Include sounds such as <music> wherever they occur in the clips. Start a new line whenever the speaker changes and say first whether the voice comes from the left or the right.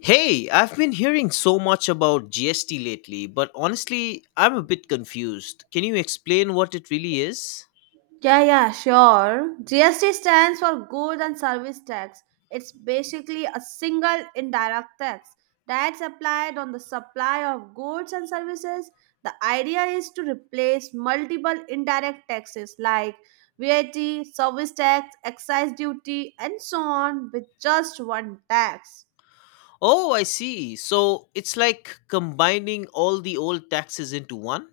left: Hey, I've been hearing so much about GST lately, but honestly, I'm a bit confused. Can you explain what it really is?
right: Yeah, yeah, sure. GST stands for Goods and Service Tax. It's basically a single indirect tax that's applied on the supply of goods and services. The idea is to replace multiple indirect taxes like VAT, service tax, excise duty, and so on with just one tax.
left: Oh, I see. So it's like combining all the old taxes into one?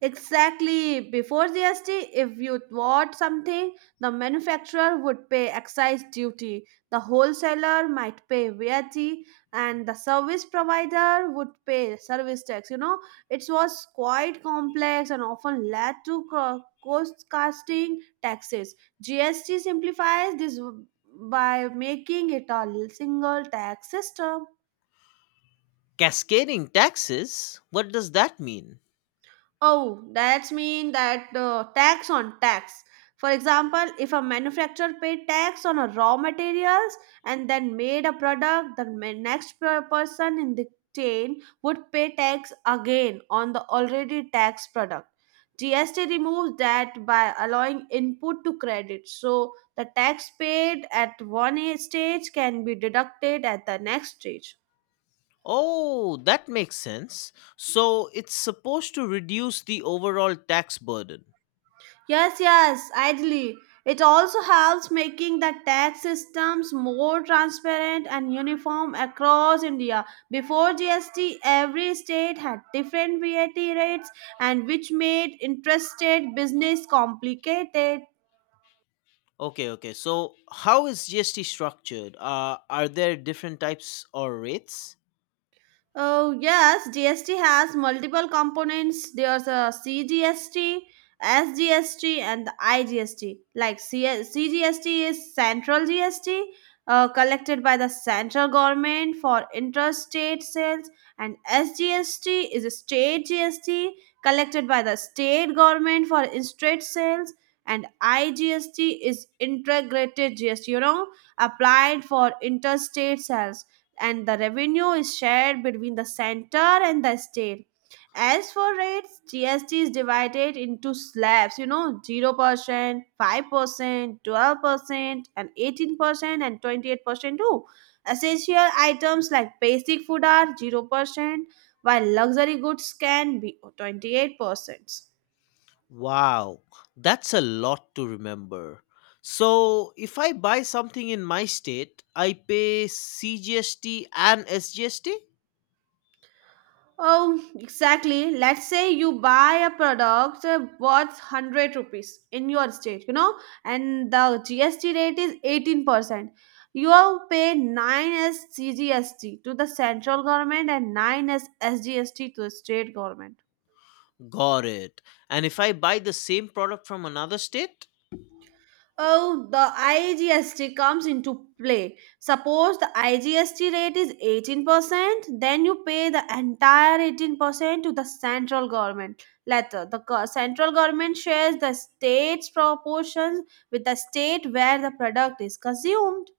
right: Exactly. Before GST, if you bought something, the manufacturer would pay excise duty, the wholesaler might pay VAT, and the service provider would pay service tax. It was quite complex and often led to cost cutting taxes. GST simplifies this by making it a single tax system.
left: Cascading taxes? What does that mean?
right: Oh, that's mean that tax on tax. For example, if a manufacturer paid tax on a raw materials and then made a product, the person in the chain would pay tax again on the already taxed product. GST removes that by allowing input to credit. So the tax paid at one stage can be deducted at the next stage.
left: Oh, that makes sense. So it's supposed to reduce the overall tax burden.
right: Yes, yes, ideally. It also helps making the tax systems more transparent and uniform across India. Before GST, every state had different VAT rates and which made interested business complicated.
left: Okay, okay. So how is GST structured? Are there different types or rates?
right: Oh, yes, GST has multiple components. There's a CGST, SGST, and the IGST. Like CGST is central GST collected by the central government for interstate sales, and SGST is a state GST collected by the state government for interstate sales. And IGST is integrated GST, applied for interstate sales and the revenue is shared between the center and the state. As for rates, GST is divided into slabs, 0%, 5%, 12%, and 18%, and 28% too. Essential items like basic food are 0%, while luxury goods can be 28%.
left: Wow, that's a lot to remember. So if I buy something in my state, I pay CGST and SGST?
right: Oh, exactly. Let's say you buy a product worth 100 rupees in your state, and the GST rate is 18%. You all pay 9 as CGST to the central government and 9 as SGST to the state government.
left: Got it. And if I buy the same product from another state?
right: Oh, the IGST comes into play. Suppose the IGST rate is 18%, then you pay the entire 18% to the central government. Later, the central government shares the state's proportions with the state where the product is consumed.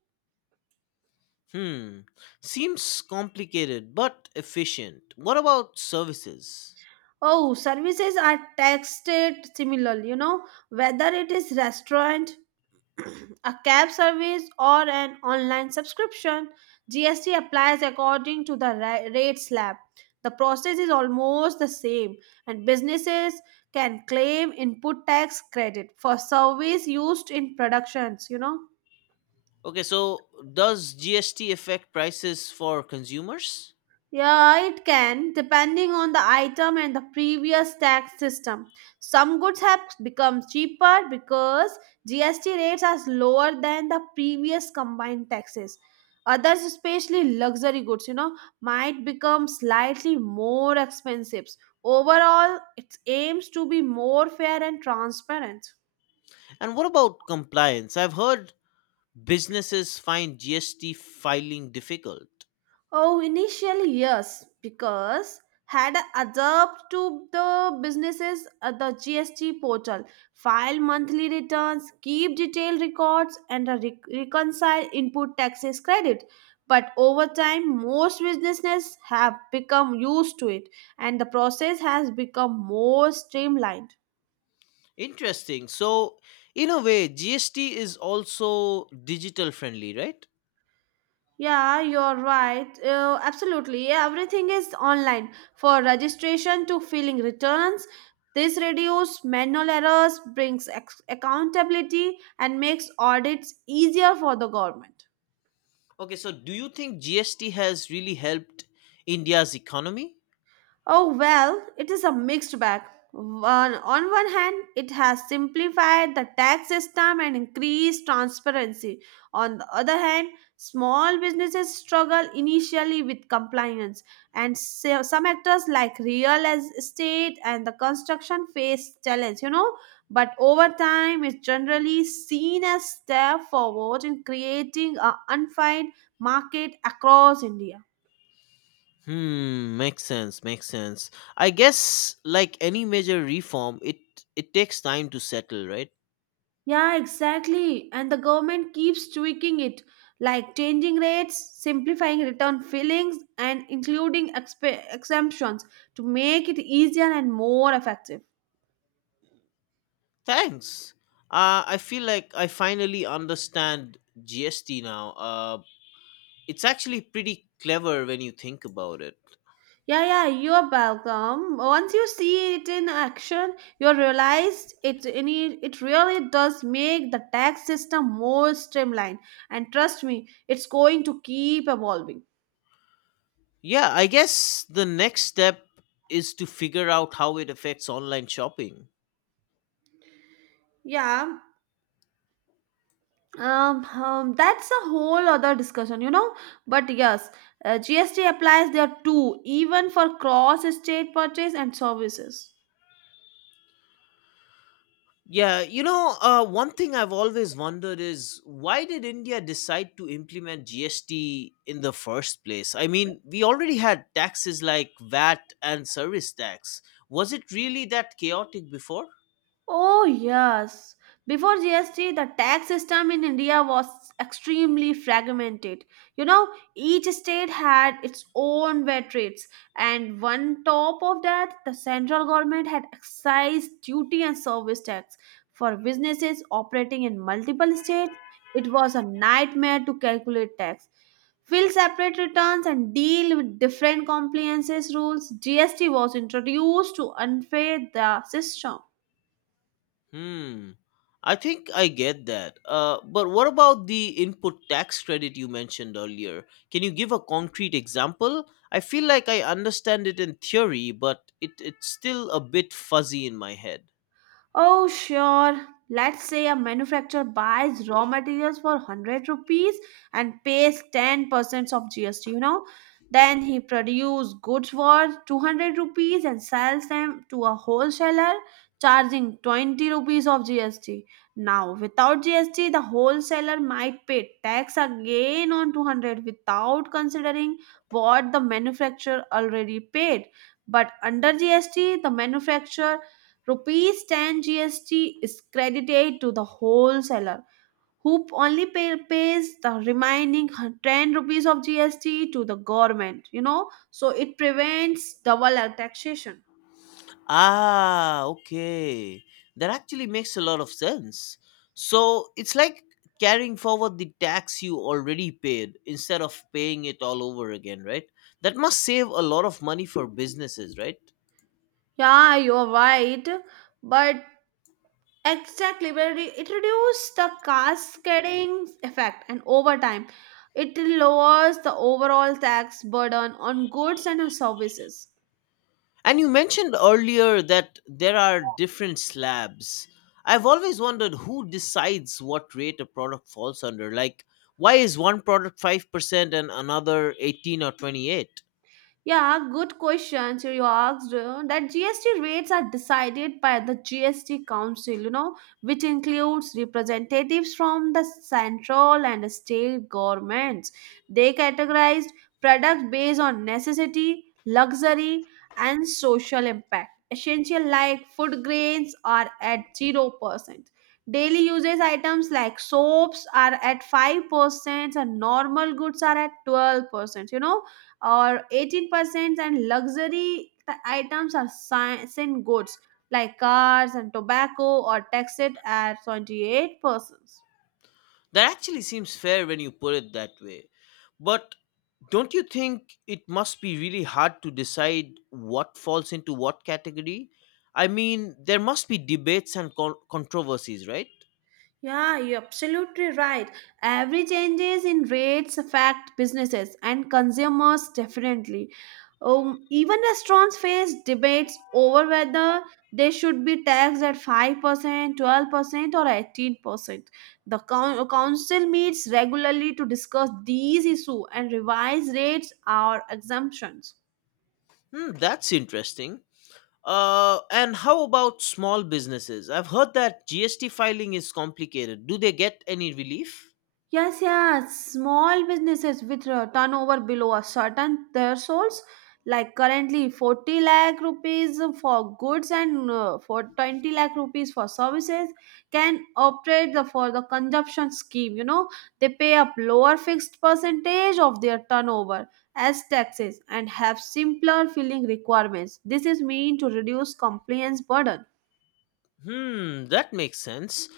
left: Hmm. Seems complicated but efficient. What about services?
right: Oh, services are taxed similarly, whether it is restaurant, <clears throat> a cab service or an online subscription, GST applies according to the rate slab. The process is almost the same, and businesses can claim input tax credit for service used in productions.
left: Okay, so does GST affect prices for consumers?
right: Yeah, it can, depending on the item and the previous tax system. Some goods have become cheaper because GST rates are lower than the previous combined taxes. Others, especially luxury goods, might become slightly more expensive. Overall, it aims to be more fair and transparent.
left: And what about compliance? I've heard businesses find GST filing difficult.
right: Oh, initially, yes, because had adapted to the businesses at the GST portal, file monthly returns, keep detailed records, and a reconcile input taxes credit. But over time, most businesses have become used to it, and the process has become more streamlined.
left: Interesting. So, in a way, GST is also digital friendly, right?
right: Yeah, you're right. Absolutely. Yeah, everything is online for registration to filling returns. This reduces manual errors, brings accountability, and makes audits easier for the government.
left: Okay, so do you think GST has really helped India's economy?
right: Oh, well, it is a mixed bag. One, on one hand, it has simplified the tax system and increased transparency. On the other hand, small businesses struggle initially with compliance, and so some actors like real estate and the construction face challenge. But over time, it's generally seen as step forward in creating a unified market across India.
left: Hmm, makes sense, makes sense. I guess like any major reform, it takes time to settle, right?
right: Yeah, exactly. And the government keeps tweaking it, like changing rates, simplifying return fillings, and including exemptions to make it easier and more effective.
left: Thanks. I feel like I finally understand GST now. It's actually pretty clever when you think about it.
right: Yeah, yeah, you're welcome. Once you see it in action, you realize it really does make the tax system more streamlined. And trust me, it's going to keep evolving.
left: Yeah, I guess the next step is to figure out how it affects online shopping.
right: Yeah, that's a whole other discussion. But yes, GST applies there too, even for cross-state purchase and services.
left: Yeah, you know, one thing I've always wondered is why did India decide to implement GST in the first place? I mean, we already had taxes like VAT and service tax. Was it really that chaotic before?
right: Oh, yes. Before GST, the tax system in India was extremely fragmented. You know, each state had its own VAT rates, and on top of that, the central government had excise duty and service tax. For businesses operating in multiple states, it was a nightmare to calculate tax. Fill separate returns and deal with different compliances rules. GST was introduced to unfair the system.
left: Hmm. I think I get that. But what about the input tax credit you mentioned earlier? Can you give a concrete example? I feel like I understand it in theory, but it's still a bit fuzzy in my head.
right: Oh, sure. Let's say a manufacturer buys raw materials for 100 rupees and pays 10% of GST. Then he produces goods for 200 rupees and sells them to a wholesaler charging 20 rupees of GST. Now, without GST, the wholesaler might pay tax again on 200 without considering what the manufacturer already paid. But under GST, the manufacturer Rupees 10 GST is credited to the wholesaler, who only pays the remaining 10 rupees of GST to the government, so it prevents double taxation.
left: Ah, okay. That actually makes a lot of sense. So it's like carrying forward the tax you already paid instead of paying it all over again, right? That must save a lot of money for businesses, right?
right: Yeah, you're right, but exactly where it reduces the cascading effect, and over time, it lowers the overall tax burden on goods and services.
left: And you mentioned earlier that there are different slabs. I've always wondered who decides what rate a product falls under. Like, why is one product 5% and another 18 or 28?
right: Yeah, good question. So you asked that GST rates are decided by the GST Council, which includes representatives from the central and state governments. They categorized products based on necessity, luxury, and social impact. Essential like food grains are at 0%. Daily usage items like soaps are at 5% and normal goods are at 12%. Or 18% and luxury items are sent goods like cars and tobacco or taxed at 28%.
left: That actually seems fair when you put it that way. But don't you think it must be really hard to decide what falls into what category? I mean, there must be debates and controversies, right?
right: Yeah, you're absolutely right. Every changes in rates affect businesses and consumers definitely. Even restaurants face debates over whether they should be taxed at 5%, 12%, or 18%. The council meets regularly to discuss these issues and revise rates or exemptions.
left: Hmm, that's interesting. And how about small businesses? I've heard that GST filing is complicated. Do they get any relief?
right: Yes, yes. Small businesses with turnover below a certain thresholds, like currently 40 lakh rupees for goods and for 20 lakh rupees for services, can operate the, for the consumption scheme. They pay a lower fixed percentage of their turnover as taxes and have simpler filling requirements. This is meant to reduce compliance burden.
left: Hmm, that makes sense.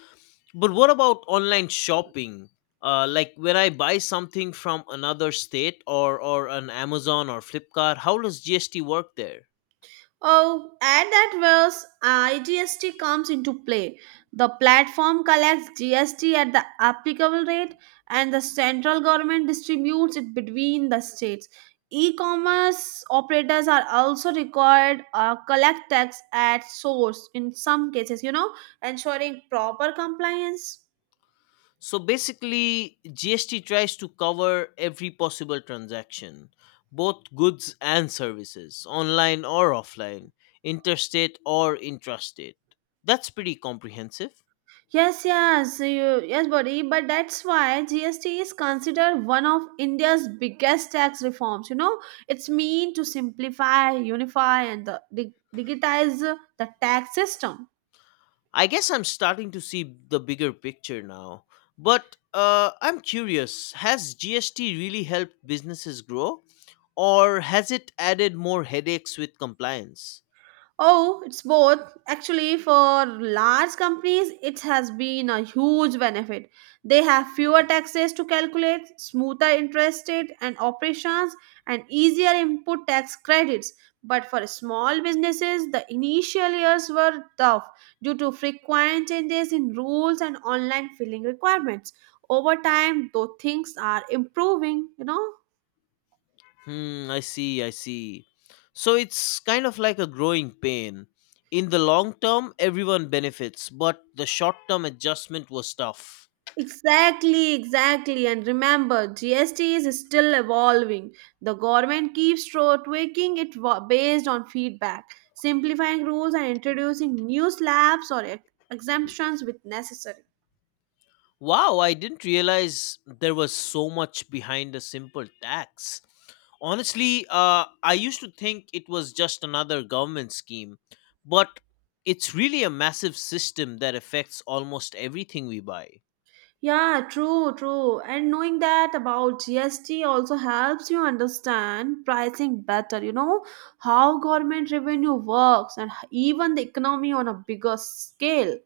left: But what about online shopping? Like when I buy something from another state or an Amazon or Flipkart, how does GST work there?
right: Oh, and that was IGST comes into play. The platform collects GST at the applicable rate, and the central government distributes it between the states. E-commerce operators are also required collect tax at source in some cases, ensuring proper compliance.
left: So basically, GST tries to cover every possible transaction, both goods and services, online or offline, interstate or intrastate. That's pretty comprehensive.
right: Yes, yes, yes, buddy. But that's why GST is considered one of India's biggest tax reforms. It's mean to simplify, unify, and the, digitize the tax system.
left: I guess I'm starting to see the bigger picture now. But I'm curious, has GST really helped businesses grow, or has it added more headaches with compliance?
right: Oh, it's both. Actually, for large companies, it has been a huge benefit. They have fewer taxes to calculate, smoother interest rate and operations, and easier input tax credits. But for small businesses, the initial years were tough due to frequent changes in rules and online filing requirements. Over time, though things are improving.
left: Hmm, I see, I see. So it's kind of like a growing pain. In the long term, everyone benefits, but the short term adjustment was tough.
right: Exactly, exactly. And remember, GST is still evolving. The government keeps tweaking it based on feedback, simplifying rules and introducing new slabs or exemptions with necessary.
left: Wow, I didn't realize there was so much behind a simple tax. Honestly, I used to think it was just another government scheme, but it's really a massive system that affects almost everything we buy.
right: Yeah, true, true. And knowing that about GST also helps you understand pricing better, how government revenue works and even the economy on a bigger scale.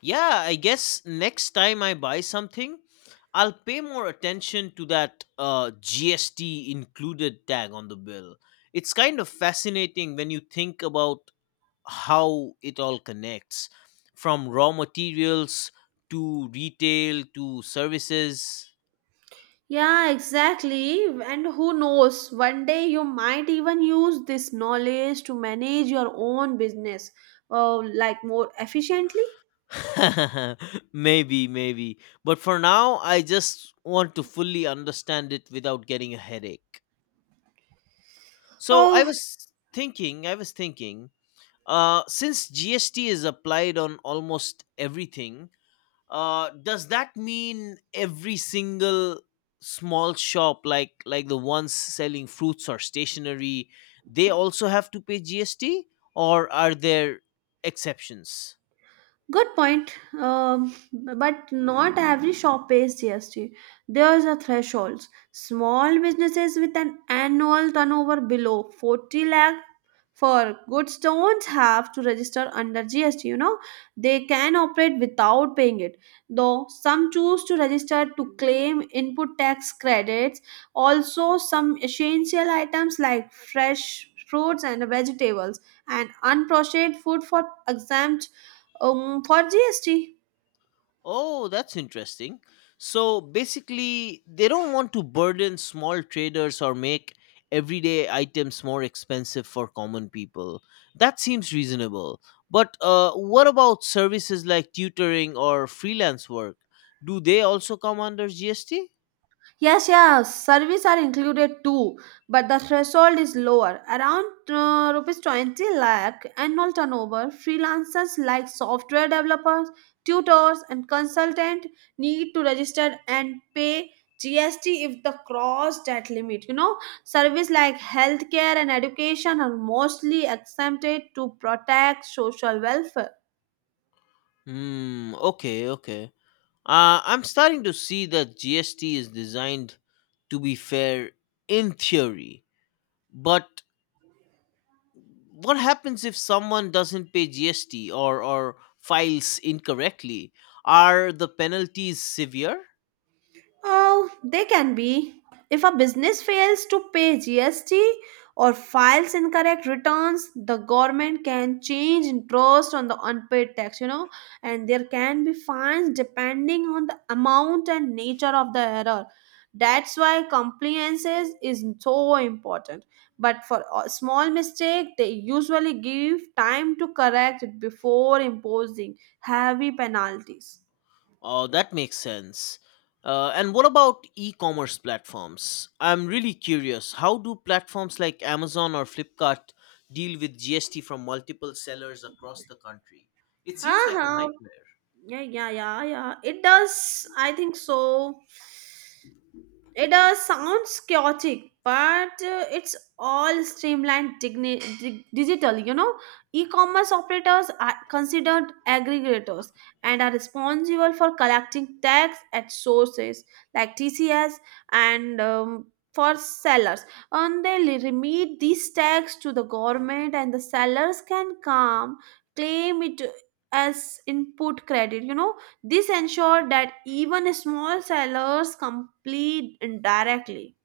left: Yeah, I guess next time I buy something, I'll pay more attention to that GST included tag on the bill. It's kind of fascinating when you think about how it all connects from raw materials to retail to services.
right: Yeah, exactly. And who knows, one day you might even use this knowledge to manage your own business like more efficiently.
left: <laughs> Maybe, maybe. But for now, I just want to fully understand it without getting a headache. So I
right: Oh,
left: was thinking, I was thinking since GST is applied on almost everything, does that mean every single small shop, like the ones selling fruits or stationery, they also have to pay GST, or are there exceptions?
right: good point. But not every shop pays GST. There's a threshold. Small businesses with an annual turnover below 40 lakh for goods don't have to register under GST. They can operate without paying it. Though some choose to register to claim input tax credits. Also, some essential items like fresh fruits and vegetables and unprocessed food for exempt for GST?
left: Oh, that's interesting. So basically, they don't want to burden small traders or make everyday items more expensive for common people. That seems reasonable. But what about services like tutoring or freelance work? Do they also come under GST?
right: Yes, yes, yeah, service are included too, but the threshold is lower, around rupees 20 lakh annual turnover. Freelancers like software developers, tutors, and consultant need to register and pay GST if they cross that limit. Service like healthcare and education are mostly exempted to protect social welfare.
left: Hmm, okay, okay. I'm starting to see that GST is designed to be fair in theory, but what happens if someone doesn't pay GST or files incorrectly? Are the penalties severe?
right: Oh, they can be. If a business fails to pay GST or files incorrect returns, the government can change interest on the unpaid tax, and there can be fines depending on the amount and nature of the error. That's why compliance is so important. But for a small mistake, they usually give time to correct it before imposing heavy penalties.
left: Oh, that makes sense. And what about e commerce platforms? I'm really curious. How do platforms like Amazon or Flipkart deal with GST from multiple sellers across the country? It seems
right: हाँ
left: like a
right: हाँ
left: nightmare.
right: Yeah, yeah, yeah, yeah. It does. I think so. It does sounds chaotic, but it's all streamlined digital. E-commerce operators are considered aggregators and are responsible for collecting tax at sources like TCS and for sellers. And they remit these tax to the government, and the sellers can come claim it as input credit. This ensured that even small sellers complete indirectly.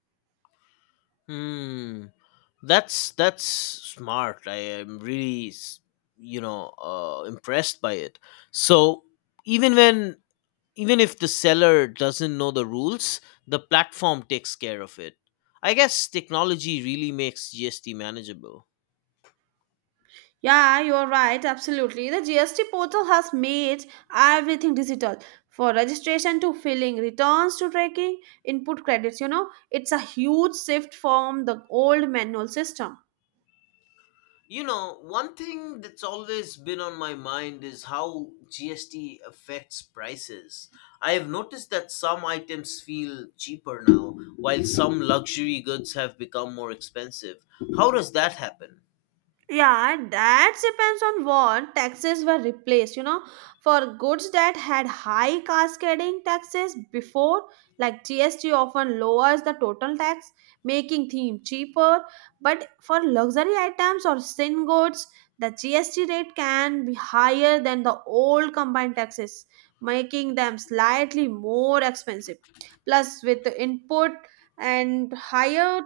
left: Hmm. That's smart. I am really, you know, impressed by it. So even when even if the seller doesn't know the rules, the platform takes care of it. I guess technology really makes GST manageable.
right: Yeah, you're right, absolutely. The GST portal has made everything digital for registration to filling, returns to tracking, input credits. You know, it's a huge shift from the old manual system.
left: You know, one thing that's always been on my mind is how GST affects prices. I have noticed that some items feel cheaper now, while some luxury goods have become more expensive. How does that happen?
right: Yeah, that depends on what taxes were replaced. You know, for goods that had high cascading taxes before, like GST often lowers the total tax, making things cheaper. But for luxury items or sin goods, the GST rate can be higher than the old combined taxes, making them slightly more expensive. Plus, with the input and higher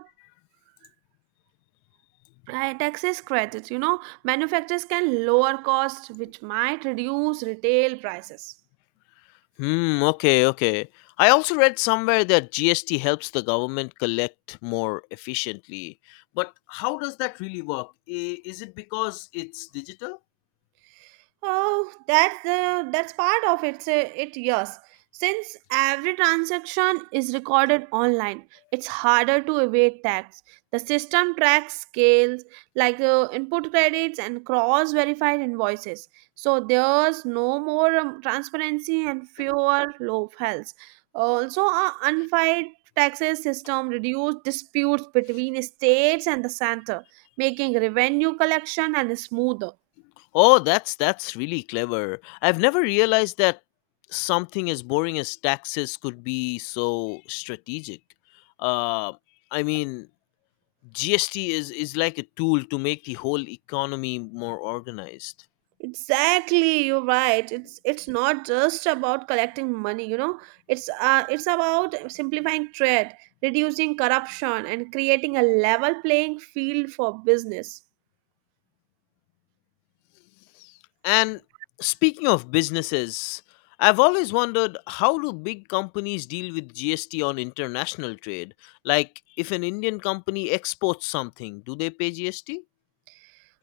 right: taxes credits, you know, manufacturers can lower costs which might reduce retail prices.
left: Hmm, okay, okay. I also read somewhere that GST helps the government collect more efficiently. But how does that really work? Is it because it's digital?
right: That's part of it. Say it, yes, since every transaction is recorded online, it's harder to evade tax. The system tracks scales like input credits and cross-verified invoices, so there's no more transparency and fewer loopholes. Also, a unified taxes system reduces disputes between states and the center, making revenue collection and smoother.
left: Oh, that's really clever. I've never realized that something as boring as taxes could be so strategic. Uh, I mean, GST is like a tool to make the whole economy more organized.
right: Exactly, you're right. It's not just about collecting money, you know. It's about simplifying trade, reducing corruption, and creating a level playing field for business.
left: And speaking of businesses, I've always wondered, how do big companies deal with GST on international trade? Like, if an Indian company exports something, do they pay GST?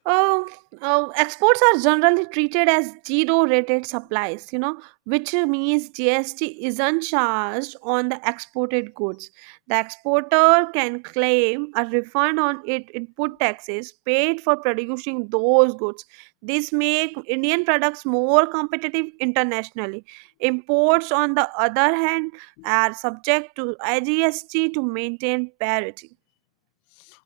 right: Oh, oh, exports are generally treated as zero-rated supplies, you know, which means GST isn't charged on the exported goods. The exporter can claim a refund on it input taxes paid for producing those goods. This make Indian products more competitive internationally. Imports, on the other hand, are subject to IGST to maintain parity.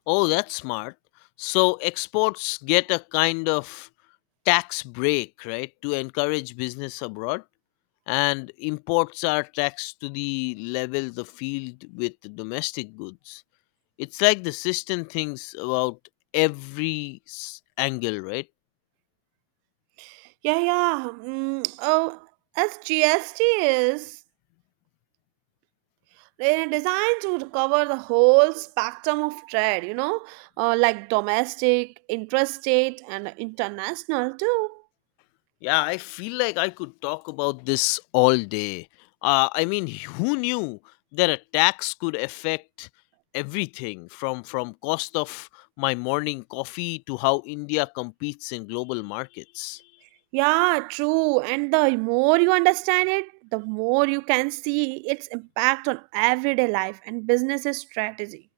left: Oh, that's smart. So exports get a kind of tax break, right, to encourage business abroad, and imports are taxed to the level the field with the domestic goods. It's like the system thinks about every angle, right?
right: Yeah, yeah. Mm, oh, as GST is designed to cover the whole spectrum of trade, you know, like domestic, interstate, and international too.
left: Yeah, I feel like I could talk about this all day. I mean, who knew that attacks could affect everything from cost of my morning coffee to how India competes in global markets.
right: Yeah, true. And the more you understand it, the more you can see its impact on everyday life and businesses strategy.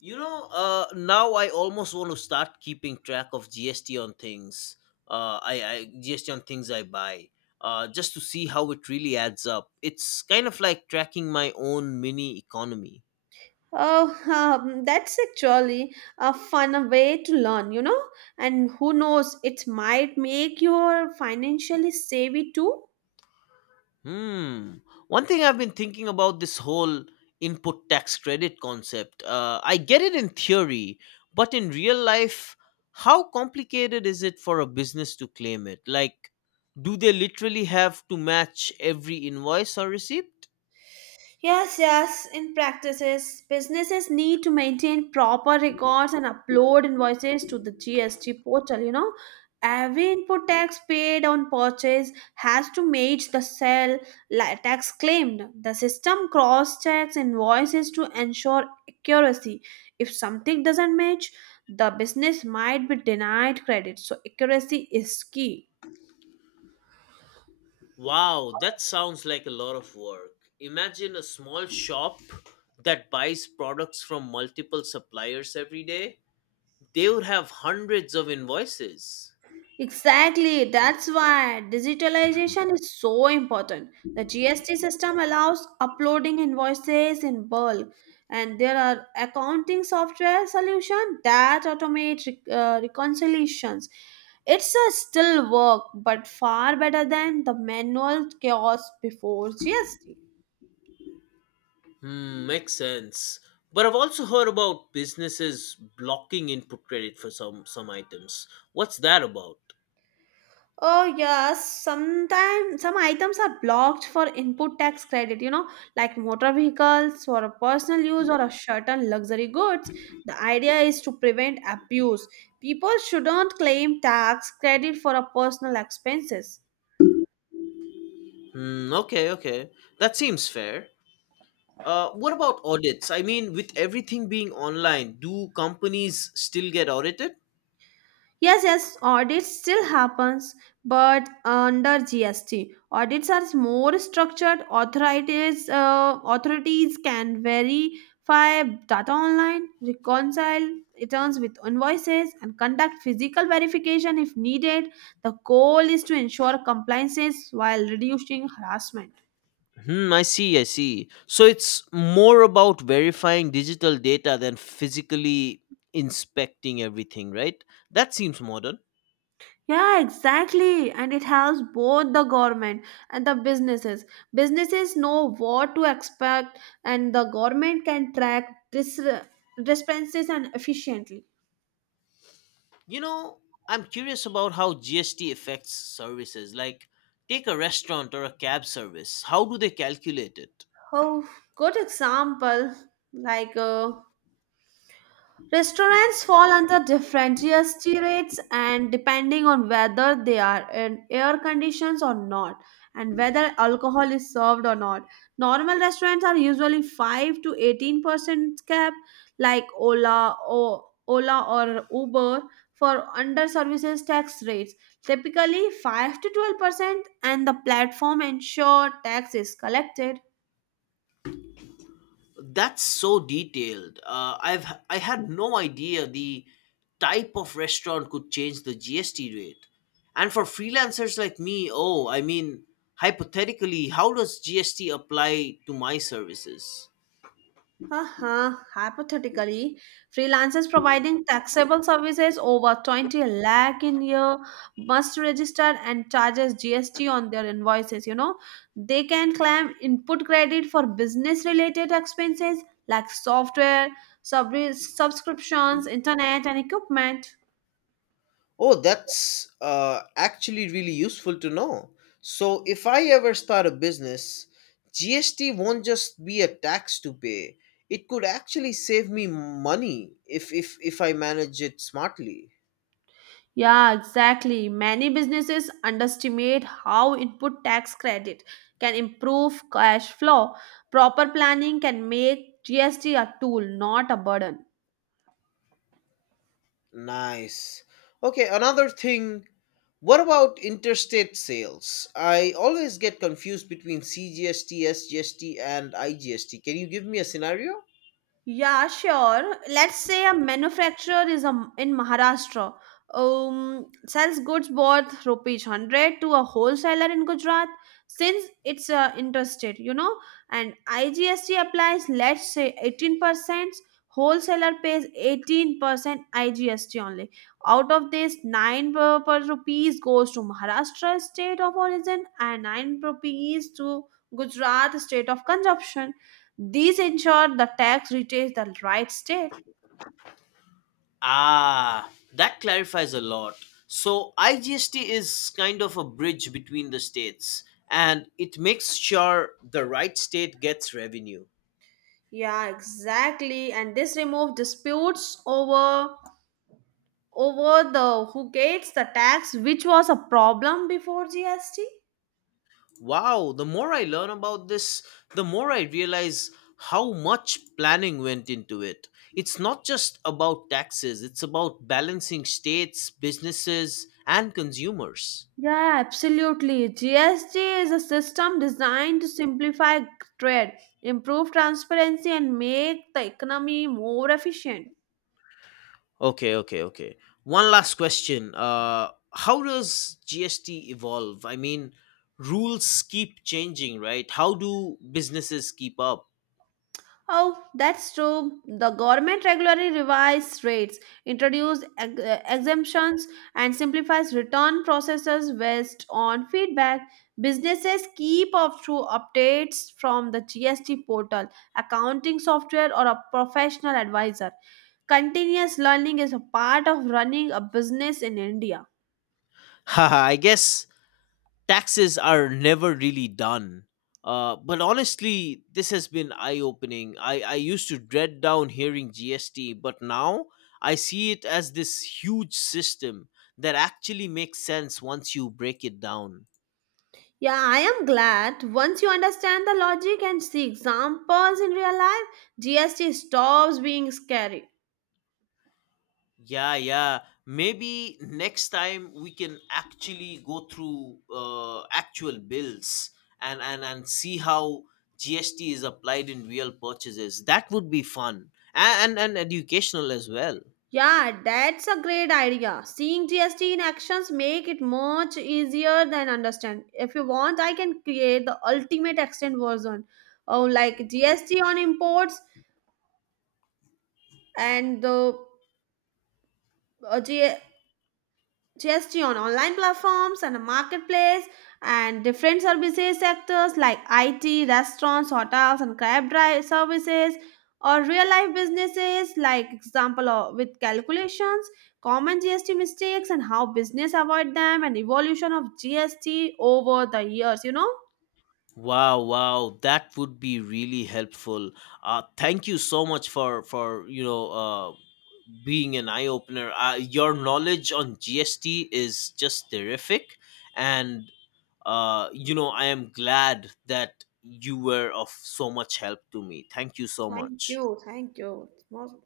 left: You know, now I almost want to start keeping track of GST on things. I GST on things I buy, just to see how it really adds up. It's kind of like tracking my own mini economy.
right: Oh, that's actually a fun way to learn, you know? And who knows, it might make you financially savvy too.
left: Hmm. One thing I've been thinking about, this whole input tax credit concept. I get it in theory, but in real life, how complicated is it for a business to claim it? Like, do they literally have to match every invoice or receipt?
right: Yes, yes. In practices, businesses need to maintain proper records and upload invoices to the GST portal. You know, every input tax paid on purchase has to match the sale tax claimed. The system cross checks invoices to ensure accuracy. If something doesn't match, the business might be denied credit. So, accuracy is key.
left: Wow, that sounds like a lot of work. Imagine a small shop that buys products from multiple suppliers every day. They would have hundreds of invoices.
right: Exactly. That's why digitalization is so important. The GST system allows uploading invoices in bulk, and there are accounting software solution that automate reconciliations. It's a still work, but far better than the manual chaos before GST.
left: Hmm, makes sense. But I've also heard about businesses blocking input credit for some items. What's that about?
right: Oh yes, sometimes some items are blocked for input tax credit, you know, like motor vehicles for a personal use or a certain luxury goods. The idea is to prevent abuse. People shouldn't claim tax credit for a personal expenses.
left: Hmm, okay, okay. That seems fair. What about audits? I mean, with everything being online, do companies still get audited?
right: Yes, yes, audits still happens, but under GST. Audits are more structured. Authorities can verify data online, reconcile returns with invoices, and conduct physical verification if needed. The goal is to ensure compliances while reducing harassment.
left: Hmm, I see, I see. So it's more about verifying digital data than physically inspecting everything, right? That seems modern.
right: Yeah, exactly. And it helps both the government and the businesses. Businesses know what to expect, and the government can track this dispenses and efficiently.
left: You know, I'm curious about how GST affects services. Like, take a restaurant or a cab service. How do they calculate it?
right: Oh, good example. Like restaurants fall under different GST rates and depending on whether they are in air conditions or not and whether alcohol is served or not. Normal restaurants are usually 5 to 18% cap like Ola or Uber for under services tax rates typically 5 to 12% and the platform ensure tax is collected.
left: That's so detailed. I had no idea the type of restaurant could change the GST rate. And for freelancers like me, oh, I mean, hypothetically, how does GST apply to my services?
right: Uh huh. Hypothetically, freelancers providing taxable services over 20 lakh in year must register and charges GST on their invoices. You know, they can claim input credit for business related expenses like software, subscriptions, internet, and equipment.
left: Oh, that's actually really useful to know. So, if I ever start a business, GST won't just be a tax to pay. It could actually save me money if if I manage it smartly.
right: Yeah, exactly. Many businesses underestimate how input tax credit can improve cash flow. Proper planning can make GST a tool, not a burden.
left: Nice. Okay, another thing. What about interstate sales? I always get confused between CGST, SGST, and IGST. Can you give me a scenario?
right: Yeah, sure. Let's say a manufacturer is in Maharashtra sells goods worth rupees 100 to a wholesaler in Gujarat. Since it's interstate, you know, and IGST applies, let's say 18%, wholesaler pays 18% IGST only. Out of this, 9 per rupees goes to Maharashtra state of origin and 9 rupees to Gujarat state of consumption. These ensure the tax reaches the right state.
left: Ah, that clarifies a lot. So IGST is kind of a bridge between the states and it makes sure the right state gets revenue.
right: Yeah, exactly. And this removed disputes over the who gets the tax, which was a problem before GST.
left: Wow, the more I learn about this, the more I realize how much planning went into it. It's not just about taxes, it's about balancing states, businesses, and consumers.
right: Yeah, absolutely. GST is a system designed to simplify trade, improve transparency, and make the economy more efficient.
left: Okay, okay, okay. One last question. How does GST evolve? I mean, rules keep changing, right? How do businesses keep up?
right: Oh, that's true. The government regularly revises rates, introduces exemptions, and simplifies return processes based on feedback. Businesses keep up through updates from the GST portal, accounting software, or a professional advisor. Continuous learning is a part of running a business in India.
left: <laughs> Haha, I guess taxes are never really done. But honestly, this has been eye opening. I used to dread down hearing GST, but now I see it as this huge system that actually makes sense once you break it down.
right: Yeah, I am glad. Once you understand the logic and see examples in real life, GST stops being scary.
left: Yeah, yeah. Maybe next time we can actually go through actual bills and see how GST is applied in real purchases. That would be fun and educational as well.
right: Yeah, that's a great idea. Seeing GST in actions make it much easier than understand. If you want, I can create the ultimate extend version. Oh, like GST on imports and the uh, G- GST on online platforms and a marketplace and different services sectors like IT, restaurants, hotels and cab drive services or real life businesses like example of, with calculations, common GST mistakes and how business avoid them and evolution of GST over the years, you know?
left: Wow, wow, that would be really helpful. Thank you so much for you know being an eye opener. Your knowledge on GST is just terrific, and you know, I am glad that you were of so much help to me. Thank you so
right: Thank
left: much.
right: you. Thank you. It's most